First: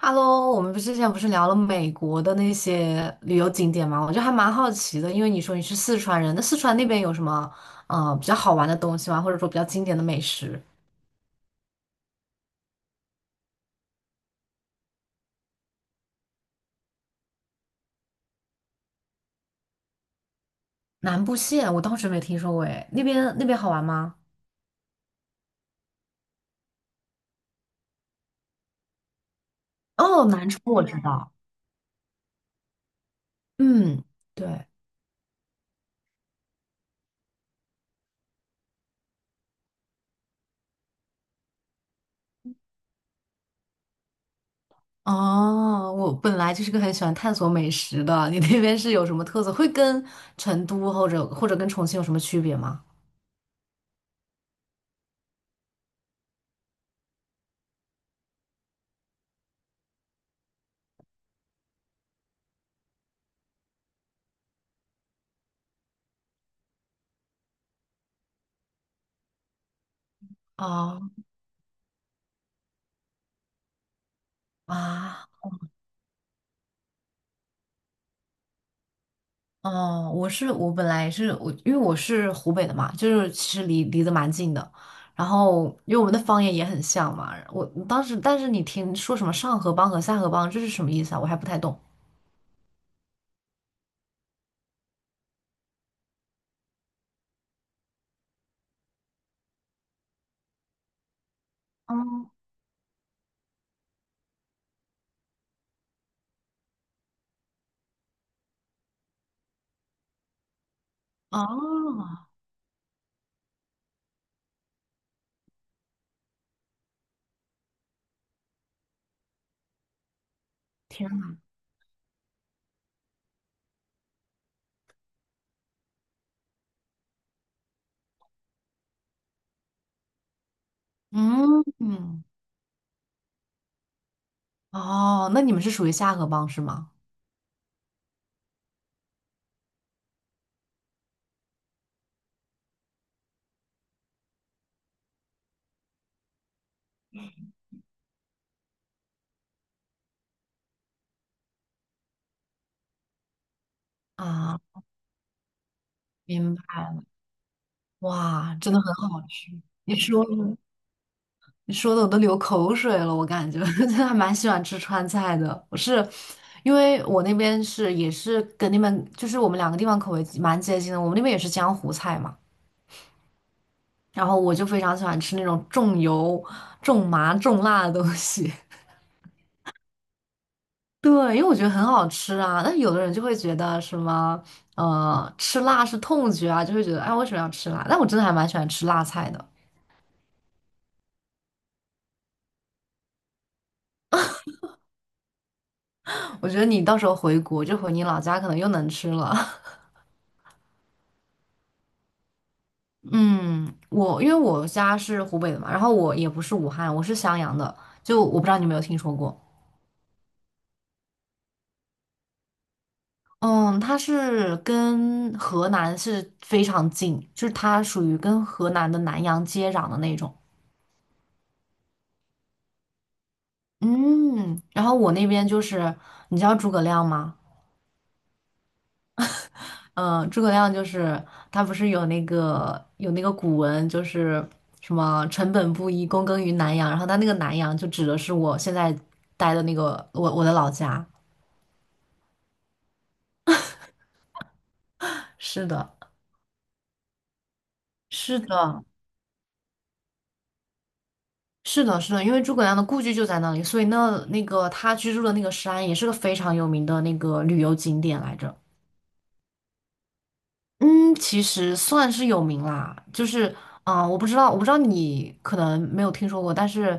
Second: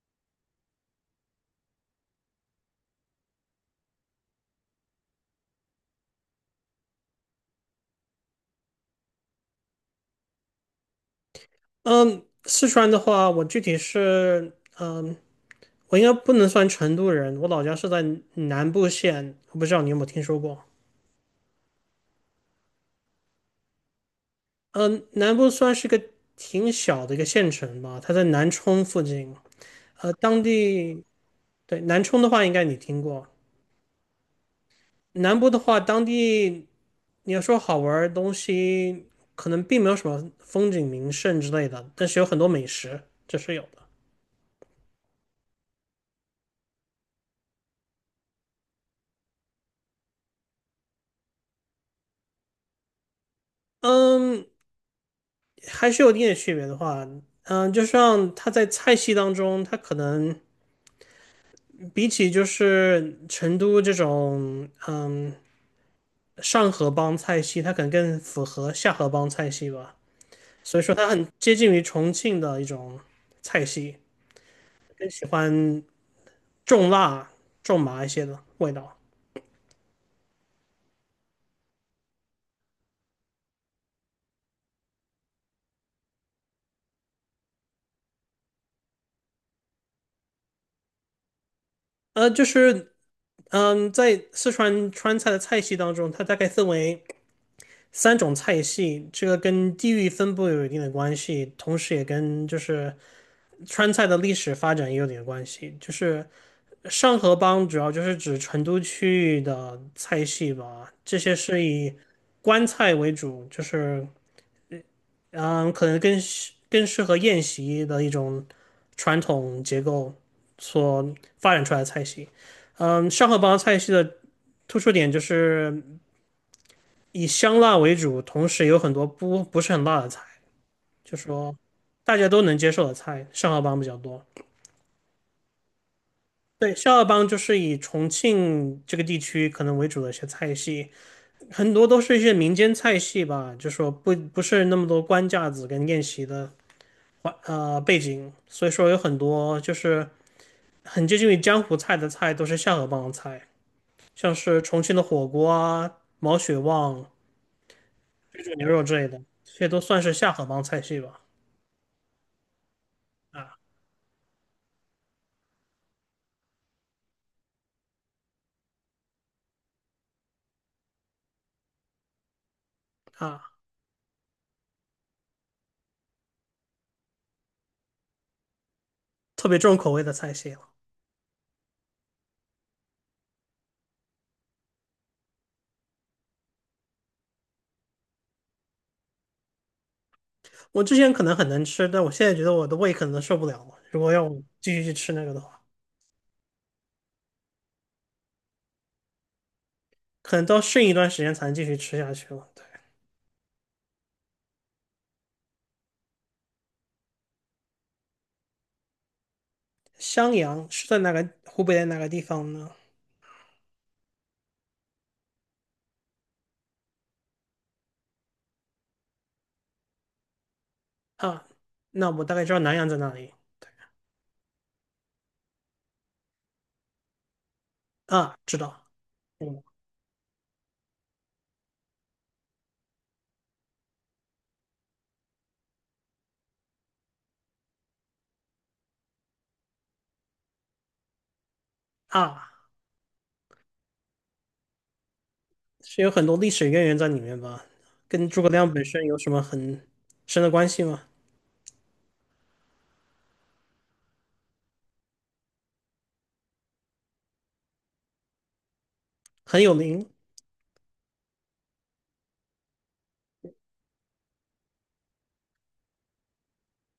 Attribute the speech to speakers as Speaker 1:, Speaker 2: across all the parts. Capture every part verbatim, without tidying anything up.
Speaker 1: Hello,我们不是之前不是聊了美国的那些旅游景点吗？我就还蛮好奇的，因为你说你是四川人，那四川那边有什么呃比较好玩的东西吗？或者说比较经典的美食？
Speaker 2: 嗯，四川的话，我具体是，嗯，我应该不能算成都人，我老家是在南部县，我不知道你有没有听说过。
Speaker 1: 南部县我倒是没听说过，诶，那边那边好玩吗？
Speaker 2: 嗯，南部算是个挺小的一个县城吧，它在南充附近。呃，
Speaker 1: 哦，
Speaker 2: 当
Speaker 1: 南充我知
Speaker 2: 地，
Speaker 1: 道，
Speaker 2: 对，南充的话应该你听过，
Speaker 1: 嗯，对，
Speaker 2: 南部的话，当地你要说好玩儿的东西，可能并没有什么风景名胜之类的，但是有很多美食，这是有的。
Speaker 1: 哦，我本来就是个很喜欢探索美食的，你那边是有什么特色？会跟成都或者或者跟重庆有什么区别吗？
Speaker 2: 嗯，还是有一点区别的话，嗯，就像它在菜系当中，它可能比起就是成都这种，嗯，上河帮菜系，它可能更符合下河帮菜系吧。所以说它
Speaker 1: 哦
Speaker 2: 很接近于重庆的一种菜系，更喜
Speaker 1: 啊。
Speaker 2: 欢重辣、重麻一些的味道。
Speaker 1: 哦，我是我本来是我，因为我是湖北的嘛，就是其实离离得蛮近的。然后因为我们的方言也很像嘛，我当时但是你听说什么上河帮和下河帮，这是什么意思啊？我还不太懂。
Speaker 2: 呃，就是嗯，在四川川菜的菜系当中，它大概分为三种菜系，这个跟地域分布有一定的关系，同时也
Speaker 1: 哦，
Speaker 2: 跟就是川菜的历史发展也有点关系，就是上河帮主要就是指成都区域的菜系吧，这些是以
Speaker 1: 哦，
Speaker 2: 官菜为主，就是嗯，可能更更适合宴席的一种传统结构
Speaker 1: 天
Speaker 2: 所
Speaker 1: 呐，
Speaker 2: 发展出来的菜系。嗯，上河帮菜系的突出点就是以香辣为主，同时有很多不不是很辣的菜，就是说
Speaker 1: 嗯
Speaker 2: 大
Speaker 1: 嗯，
Speaker 2: 家都能接受的菜，上河帮比较多。
Speaker 1: 哦，那你们是属于下河帮是
Speaker 2: 对，
Speaker 1: 吗？
Speaker 2: 下河帮就是以重庆这个地区可能为主的一些菜系，很多都是一些民间菜系吧，就说不不是那么多官架子跟宴席的呃背景，所以说有很多就是很接近于江湖菜的菜都是下河帮菜，像
Speaker 1: 啊，
Speaker 2: 是重庆的火锅啊、毛
Speaker 1: 明
Speaker 2: 血
Speaker 1: 白了，
Speaker 2: 旺、水煮
Speaker 1: 哇，
Speaker 2: 牛
Speaker 1: 真的
Speaker 2: 肉
Speaker 1: 很
Speaker 2: 之类
Speaker 1: 好
Speaker 2: 的，
Speaker 1: 吃。
Speaker 2: 这些都
Speaker 1: 你
Speaker 2: 算是
Speaker 1: 说
Speaker 2: 下河
Speaker 1: 呢
Speaker 2: 帮菜系吧。
Speaker 1: 你说的我都流口水了，我感
Speaker 2: 啊
Speaker 1: 觉 真的还蛮喜欢吃川菜的。我是因为我那边是也是跟你们就是我们两个地方口味蛮接近的，我们那边也是江湖菜嘛，
Speaker 2: 啊，
Speaker 1: 然后我就非常喜欢吃那种重油、重麻、重辣的东西。
Speaker 2: 特别重口味的菜系了。
Speaker 1: 对，因为我觉得很好吃啊。但有的人就会觉得什么呃吃辣是痛觉啊，就会觉得哎为什么要吃辣？但我真的还蛮喜欢吃辣菜的。
Speaker 2: 我之前可能很能吃，但我现在觉得我的胃可能受不了了。如果要我继续去吃那个的话。
Speaker 1: 我觉得你到时候回国就回你老家，可能又能吃了。
Speaker 2: 可能都应一段时间才能继续吃下去了。对，
Speaker 1: 嗯，我因为我家是湖北的嘛，然后我也不是武汉，我是襄阳的，就我不知道你有没有听说过。
Speaker 2: 襄阳是在哪个湖北的哪个地方呢？
Speaker 1: 嗯，它是跟河南是非常近，就是它属于跟河南的南阳接壤的那种。
Speaker 2: 啊，那我大概知道南阳在哪里。
Speaker 1: 嗯，然后我那边就是，你知道诸葛亮吗？
Speaker 2: 啊，知道。
Speaker 1: 嗯，诸葛亮就是他不是有那个有那个古文，就是什么"臣本布衣，躬耕于南阳"，然后他那个南阳就指的是我现在待的那个我我的老家。
Speaker 2: 啊，
Speaker 1: 是的。
Speaker 2: 是有很多历史渊源在里面吧？跟
Speaker 1: 是
Speaker 2: 诸葛亮
Speaker 1: 的，
Speaker 2: 本身有什么很深的关系吗？
Speaker 1: 是的，是的，因为诸葛亮的故居就在那里，所以那那个他居住的那个山也是个非常有名的那个旅游景点来着。
Speaker 2: 很有名，
Speaker 1: 嗯，其实算是有名啦，就是啊、呃我不知道，我不知道你可能没有听说过，但是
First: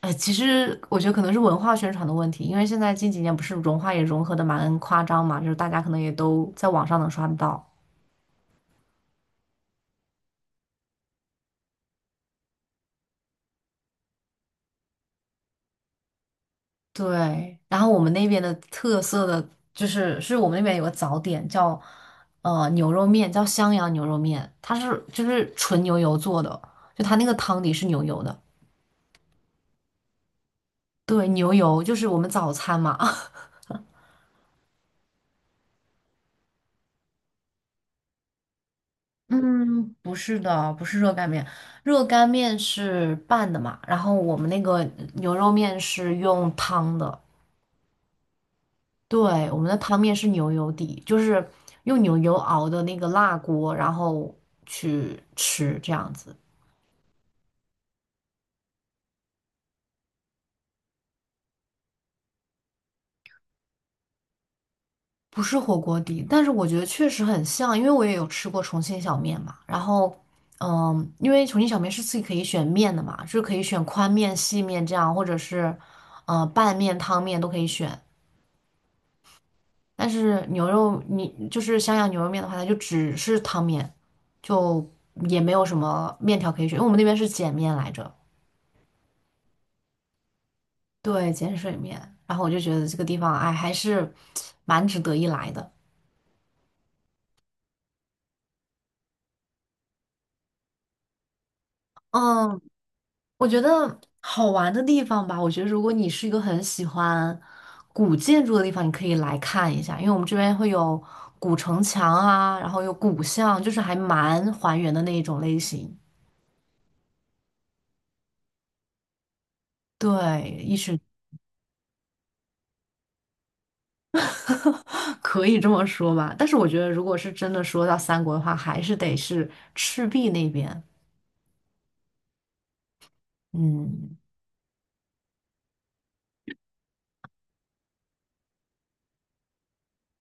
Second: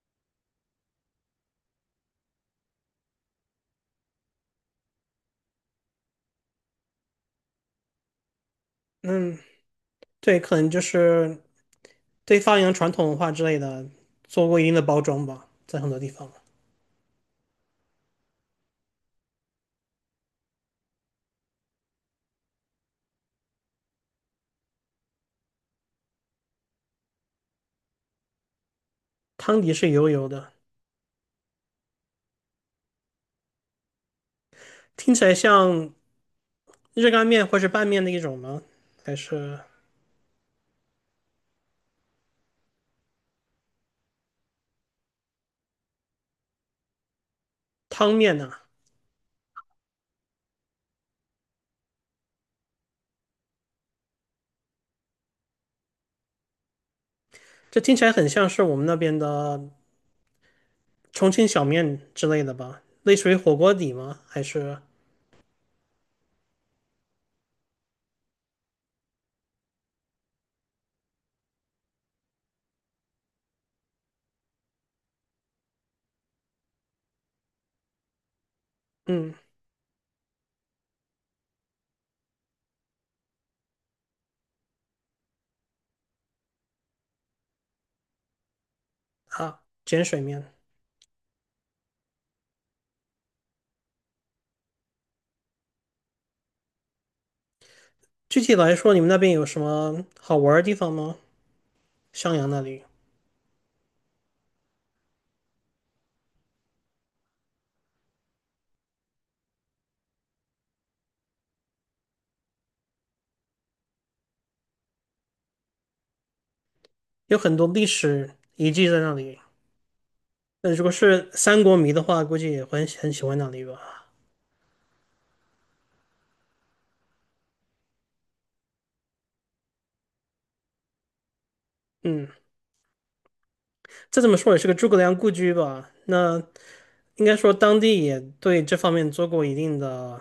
Speaker 1: 呃，其实我觉得可能是文化宣传的问题，因为现在近几年不是文化也融合的蛮夸张嘛，就是大家可能也都在网上能刷得到。
Speaker 2: 嗯，对，可能就是对发扬传统文化之类的做过一定的包装吧，在很多地方。
Speaker 1: 对，然后我们那边的特色的就是，是我们那边有个早点叫呃牛肉面，叫襄阳牛肉面，它是就是纯牛油做的，就它那个汤底是牛油的。
Speaker 2: 汤底是油油的，
Speaker 1: 对，牛油就是我们早餐嘛。
Speaker 2: 听起来像热干面或是拌面的一种吗？还是
Speaker 1: 嗯，不是的，不是热干面，热干面是拌的嘛，然后我们那个牛肉面是用汤的，
Speaker 2: 汤面呢、
Speaker 1: 对，我们的汤面是牛油底，就是用牛油熬的那个辣锅，然后去吃这样子。
Speaker 2: 这听起来很像是我们那边的重庆小面之类的吧？类似于火锅底吗？还是
Speaker 1: 不是火锅底，但是我觉得确实很像，因为我也有吃过重庆小面嘛。然后，嗯，因为重庆小面是自己可以选面的嘛，就是可以选宽面、细面这样，或者是呃拌面、汤面都可以选。
Speaker 2: 嗯
Speaker 1: 但是牛肉，你就是襄阳牛肉面的话，它就只是汤面，就也没有什么面条可以选，因为我们那边是碱面来着，
Speaker 2: 啊碱水面？
Speaker 1: 对，碱水面。然后我就觉得这个地方，哎，还是蛮值得一来的。
Speaker 2: 具体来说，你们那边有什么好玩的地方吗？襄阳
Speaker 1: 嗯，
Speaker 2: 那里
Speaker 1: 我觉得好玩的地方吧，我觉得如果你是一个很喜欢古建筑的地方，你可以来看一下，因为我们这边会有古城墙啊，然后有古巷，就是还蛮还原的那一种类型。
Speaker 2: 有很多历史遗迹在那里。
Speaker 1: 对，
Speaker 2: 那
Speaker 1: 一
Speaker 2: 如果
Speaker 1: 是
Speaker 2: 是三国迷的话，估计也会很很喜欢那里吧。
Speaker 1: 可以这么说吧，但是我觉得如果是真的说到三国的话，还是得是赤壁那边。
Speaker 2: 嗯，
Speaker 1: 嗯，
Speaker 2: 再怎么说也是个诸葛亮故居吧。那应该说当地也对这方面做过一定的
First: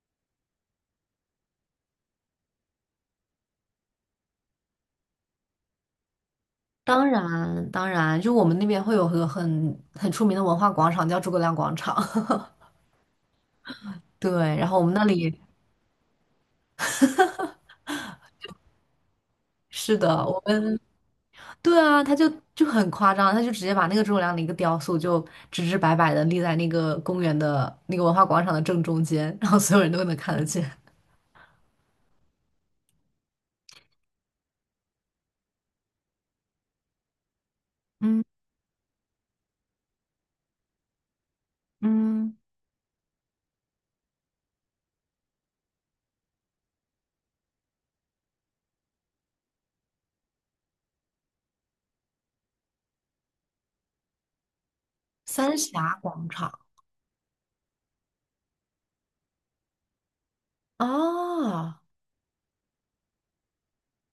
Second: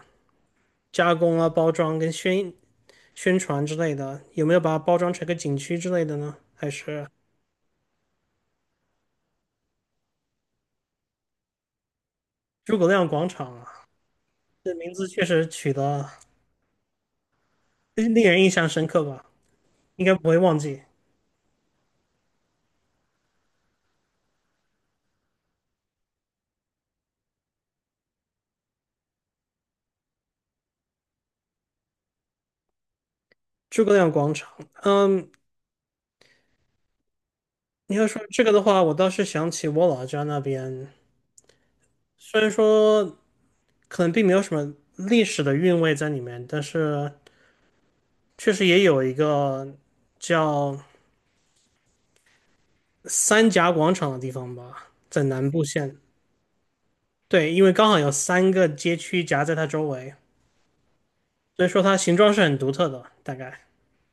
Speaker 2: 加工啊、包装跟宣宣传之类的，有没有把它包装成个景区之类的呢？还是
Speaker 1: 当然，当然，就我们那边会有个很很出名的文化广场，叫诸葛亮广场。
Speaker 2: 诸葛亮广场啊？
Speaker 1: 对，然
Speaker 2: 这
Speaker 1: 后我
Speaker 2: 名
Speaker 1: 们那
Speaker 2: 字确
Speaker 1: 里。
Speaker 2: 实取得令人印象深刻吧？
Speaker 1: 是
Speaker 2: 应
Speaker 1: 的，
Speaker 2: 该不会
Speaker 1: 我
Speaker 2: 忘
Speaker 1: 们
Speaker 2: 记
Speaker 1: 对啊，他就就很夸张，他就直接把那个诸葛亮的一个雕塑就直直白白的立在那个公园的那个文化广场的正中间，然后所有人都能看得见。
Speaker 2: 诸葛亮广场。嗯，你要说
Speaker 1: 嗯
Speaker 2: 这个的话，我倒是想起我老家那边，
Speaker 1: 嗯，
Speaker 2: 虽然说可能并没有什么历史的韵味在里面，但是确实也有一个叫三峡广场的地方吧，在南
Speaker 1: 三
Speaker 2: 部县。
Speaker 1: 峡广场
Speaker 2: 对，因为刚好有三个街区夹在它周围。所以
Speaker 1: 哦，
Speaker 2: 说它形状是很独特的。大概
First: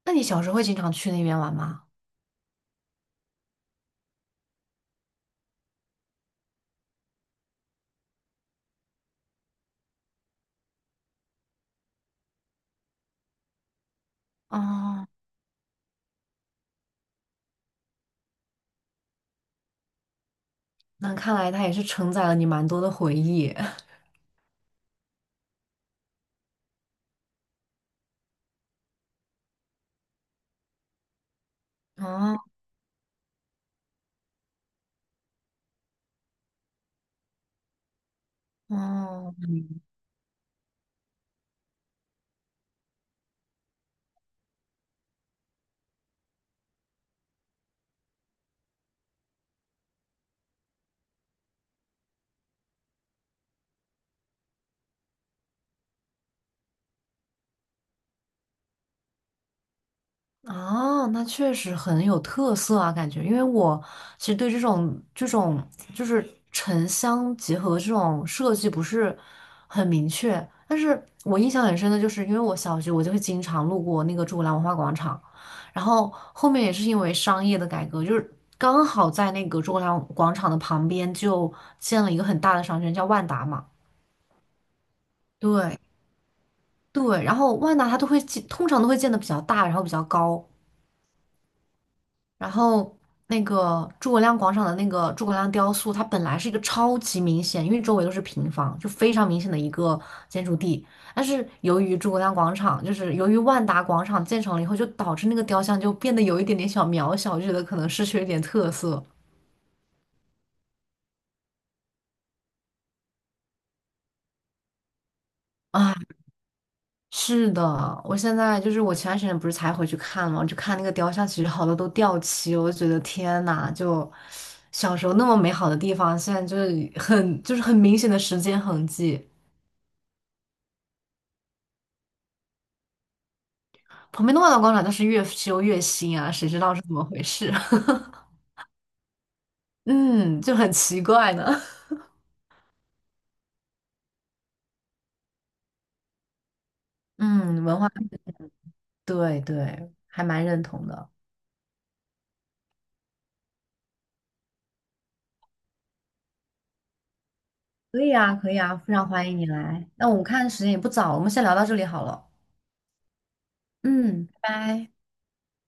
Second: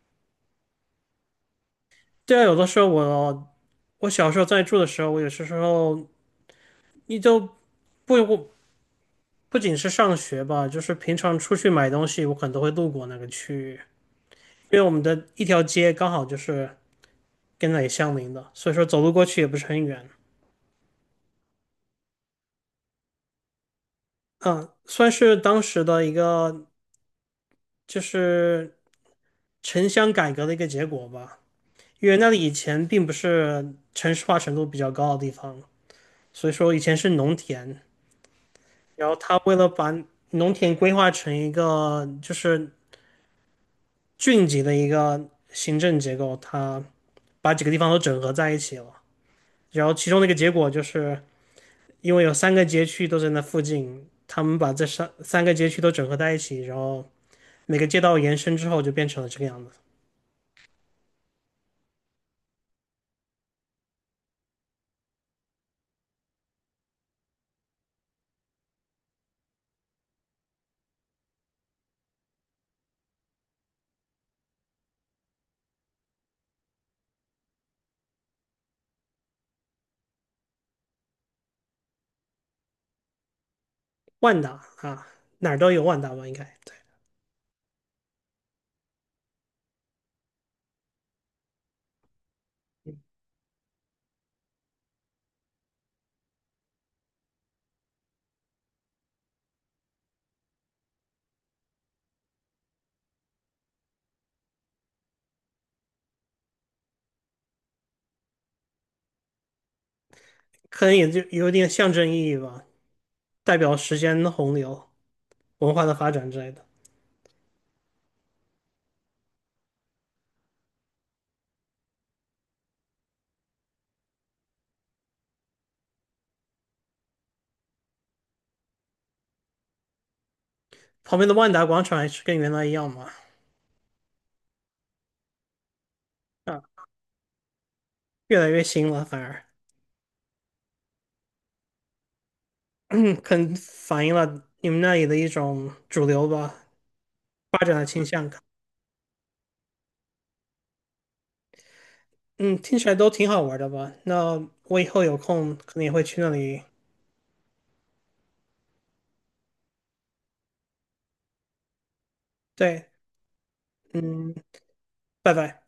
Speaker 1: 那你小时候会经常去那边玩吗？
Speaker 2: 对啊，有的时候我我小时候在住的时候，我有些时候你就不不不仅是上学吧，就是平常出去买东西，我可能都会路过那个区域，因为我们
Speaker 1: 哦
Speaker 2: 的一条街刚好就是跟那里相邻的，所以说走路过去也不是很远。
Speaker 1: 那看来它也是承载了你蛮多的回忆。
Speaker 2: 嗯，算是当时的一个就是城乡改革的一个结果吧，因为那
Speaker 1: 哦
Speaker 2: 里以前并不是城市化程度比较高的地方，所以说以前是农田，然后
Speaker 1: 哦，
Speaker 2: 他为了把农田规划成一个就是郡级的一个行政结构，他把几个地方都整合在一起了。然后其中的一个结果就是，因为有三个街区都在那附近，他们把这三三个街区都整合在一起，然后每个街道延伸之后就变成了这个样子。
Speaker 1: 啊，那确实很有特色啊，感觉，因为我其实对这种这种就是城乡结合这种设计不是很明确，但是我印象很深的就是，因为我小学我就会经常路过那个诸葛亮文化广场，然后后面也是因为商业的改革，就是刚好在那个诸葛亮广场的旁边就建了一个很大的商圈，叫万达嘛，
Speaker 2: 万达啊，哪儿都
Speaker 1: 对
Speaker 2: 有万达吧？应该对，
Speaker 1: 对，然后万达它都会建，通常都会建的比较大，然后比较高。然后那个诸葛亮广场的那个诸葛亮雕塑，它本来是一个超级明显，因为周围都是平房，就非常明显的一个建筑地。但是由于诸葛亮广场，就是由于万达广场建成了以后，就导致那个雕像就变得有一点点小渺小，就觉得可能失去了一点特色。
Speaker 2: 可能也就有点象征意义吧，代表时间的洪流、文化的
Speaker 1: 啊，
Speaker 2: 发展之类的。
Speaker 1: 是的，我现在就是我前段时间不是才回去看嘛，就看那个雕像，其实好多都掉漆，我就觉得天呐，就小时候那么美好的地方，现在就是很就是很明显的时间痕迹。
Speaker 2: 旁边的万达广场还是跟原来一样嘛？
Speaker 1: 旁边的万达广场倒是越修越新啊，谁知
Speaker 2: 啊，
Speaker 1: 道是怎么回事？
Speaker 2: 越来越新了，反而
Speaker 1: 嗯，就很奇怪呢。
Speaker 2: 可能反映了你们那里的一种主流吧，发
Speaker 1: 嗯，
Speaker 2: 展
Speaker 1: 文
Speaker 2: 的
Speaker 1: 化，
Speaker 2: 倾向感。
Speaker 1: 对对，还蛮认同的。
Speaker 2: 嗯，听起来都挺好玩的吧？那我以后有空可能也会去那里。
Speaker 1: 可以啊，可以啊，非常欢迎你来。那我们看时间也不早了，我们先聊到这里好了。
Speaker 2: 对，
Speaker 1: 嗯，
Speaker 2: 嗯，
Speaker 1: 拜拜。
Speaker 2: 拜拜。